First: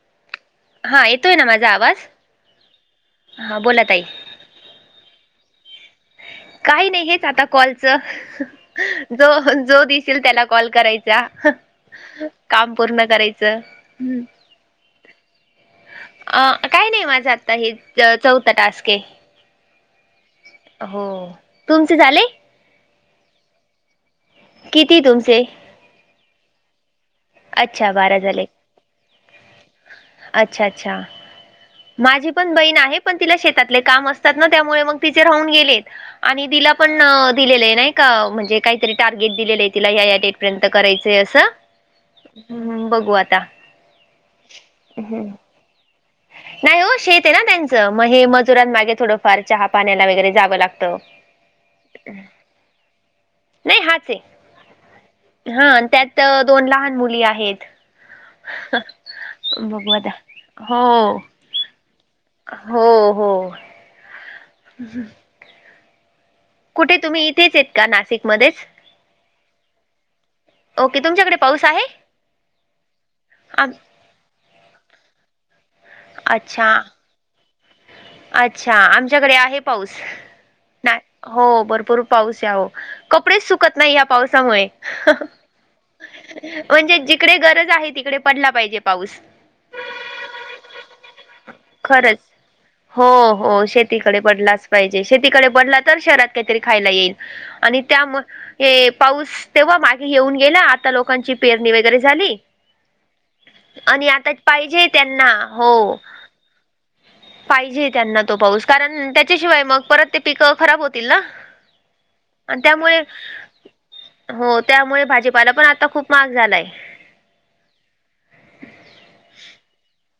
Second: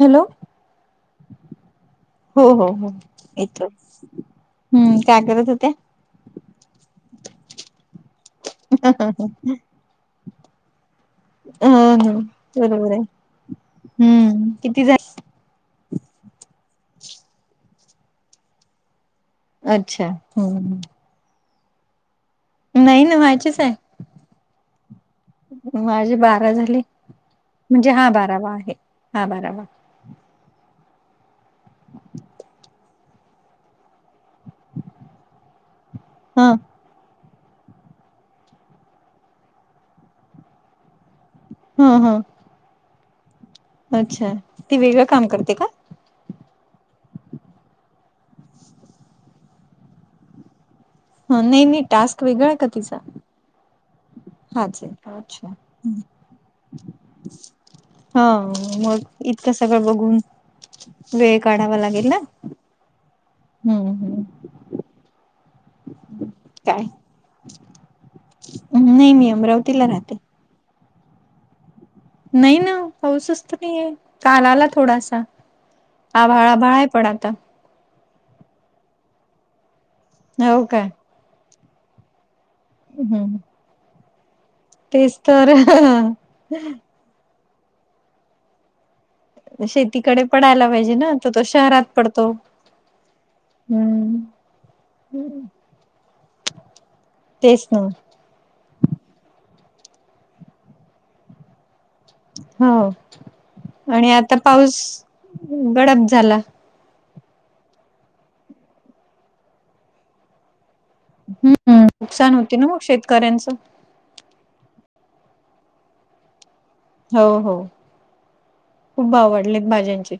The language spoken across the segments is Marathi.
हॅलो, हा येतोय ना माझा आवाज? हो हो हो हा येतोय. बोला ताई हम्म काय करत होत्या? काही नाही हेच आता कॉलच. हा जो जो दिसेल त्याला कॉल करायचा. हा काम बरोबर आहे पूर्ण करायचं. हम्म किती झाले अ काय नाही माझं आता हे चौथ टास्क अच्छा. हो तुमचे झाले? नाही ना व्हायचीच आहे. किती तुमचे? माझे बारा झाले. म्हणजे अच्छा हा बारा झाले बारावा आहे हा बारावा. अच्छा अच्छा. माझी पण बहीण आहे. पण तिला शेतातले काम असतात ना. त्यामुळे मग तिचे राहून गेलेत. आणि हा तिला पण दिलेलं आहे नाही का. म्हणजे काहीतरी टार्गेट दिलेलं आहे तिला. या या डेट पर्यंत करायचय असं. हम हम हम् बघू आता. अच्छा ती वेगळं हम्म. काम करते का? नाही हो शेत आहे ना त्यांचं, मग हे मजुरांमागे थोडंफार चहा पाण्याला वगैरे जावं लागतं. हो, नाही नाही. टास्क वेगळा आहे का तिचा? नाही हाच आहे हाच आहे का? अच्छा हा. त्यात दोन लहान मुली आहेत. हा मग इतकं सगळं बघू आता बघून. वेळ काढावा लागेल ना. हो. हो हो. हम्म हम्म हम् [inaudible] काय कुठे तुम्ही? इथेच आहेत का नाशिकमध्येच? नाही मी अमरावतीला राहते. ओके तुमच्याकडे पाऊस आहे? नाही ना. पाऊसच आम- नाही आहे काल आला थोडासा. आभाळ आभाळ अच्छा आहे पड आता. अच्छा आमच्याकडे आहे पाऊस. हो काय. ना हो, भरपूर पाऊस आहे. हो हम्म कपडेच सुकत नाही या पावसामुळे. तेच तर म्हणजे जिकडे गरज आहे. तिकडे पडला पाहिजे. पाऊस शेतीकडे पडायला पाहिजे ना तर तो शहरात खरंच पडतो. हो हो शेतीकडे हम्म पडलाच पाहिजे. शेतीकडे पडला तर शहरात काहीतरी खायला येईल. तेच ना आणि त्या मग पाऊस तेव्हा मागे येऊन गेला आता लोक ची पेरणी वगैरे झाली. हो. आणि आताच आता पाऊस पाहिजे त्यांना हो. गडप झाला पाहिजे त्यांना तो पाऊस. कारण त्याच्याशिवाय मग परत ते पिक खराब होत. हम् नुकसान होती ना मग शेतकऱ्यांचं, हो, त्यामुळे भाजीपाला पण आता खूप महाग झालाय. हो हो खूप भाव वाढलेत भाज्यांचे.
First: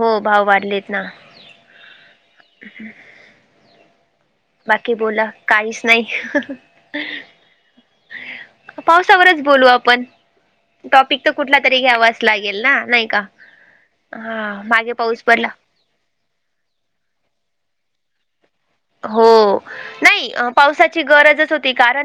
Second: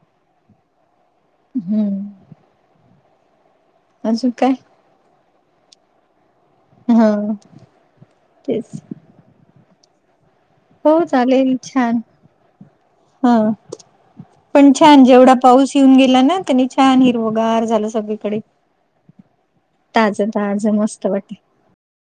हो भाव वाढलेत ना. हम्म. ह् [inaudible] अजून काय? बाकी बोला काहीच नाही. हा तेच पाऊस सावरच बोलू आपण, हो टॉपिक तर चालेल कुठला तरी छान घ्यावाच लागेल ना नाही का. हा हा पण मागे छान पाऊस जेवढा पडला येऊन गेला ना त्यांनी छान हिरवगार झाल सगळीकडे हो ताजं नाही ताजं पावसाची मस्त वाटलं. गरजच होती कारण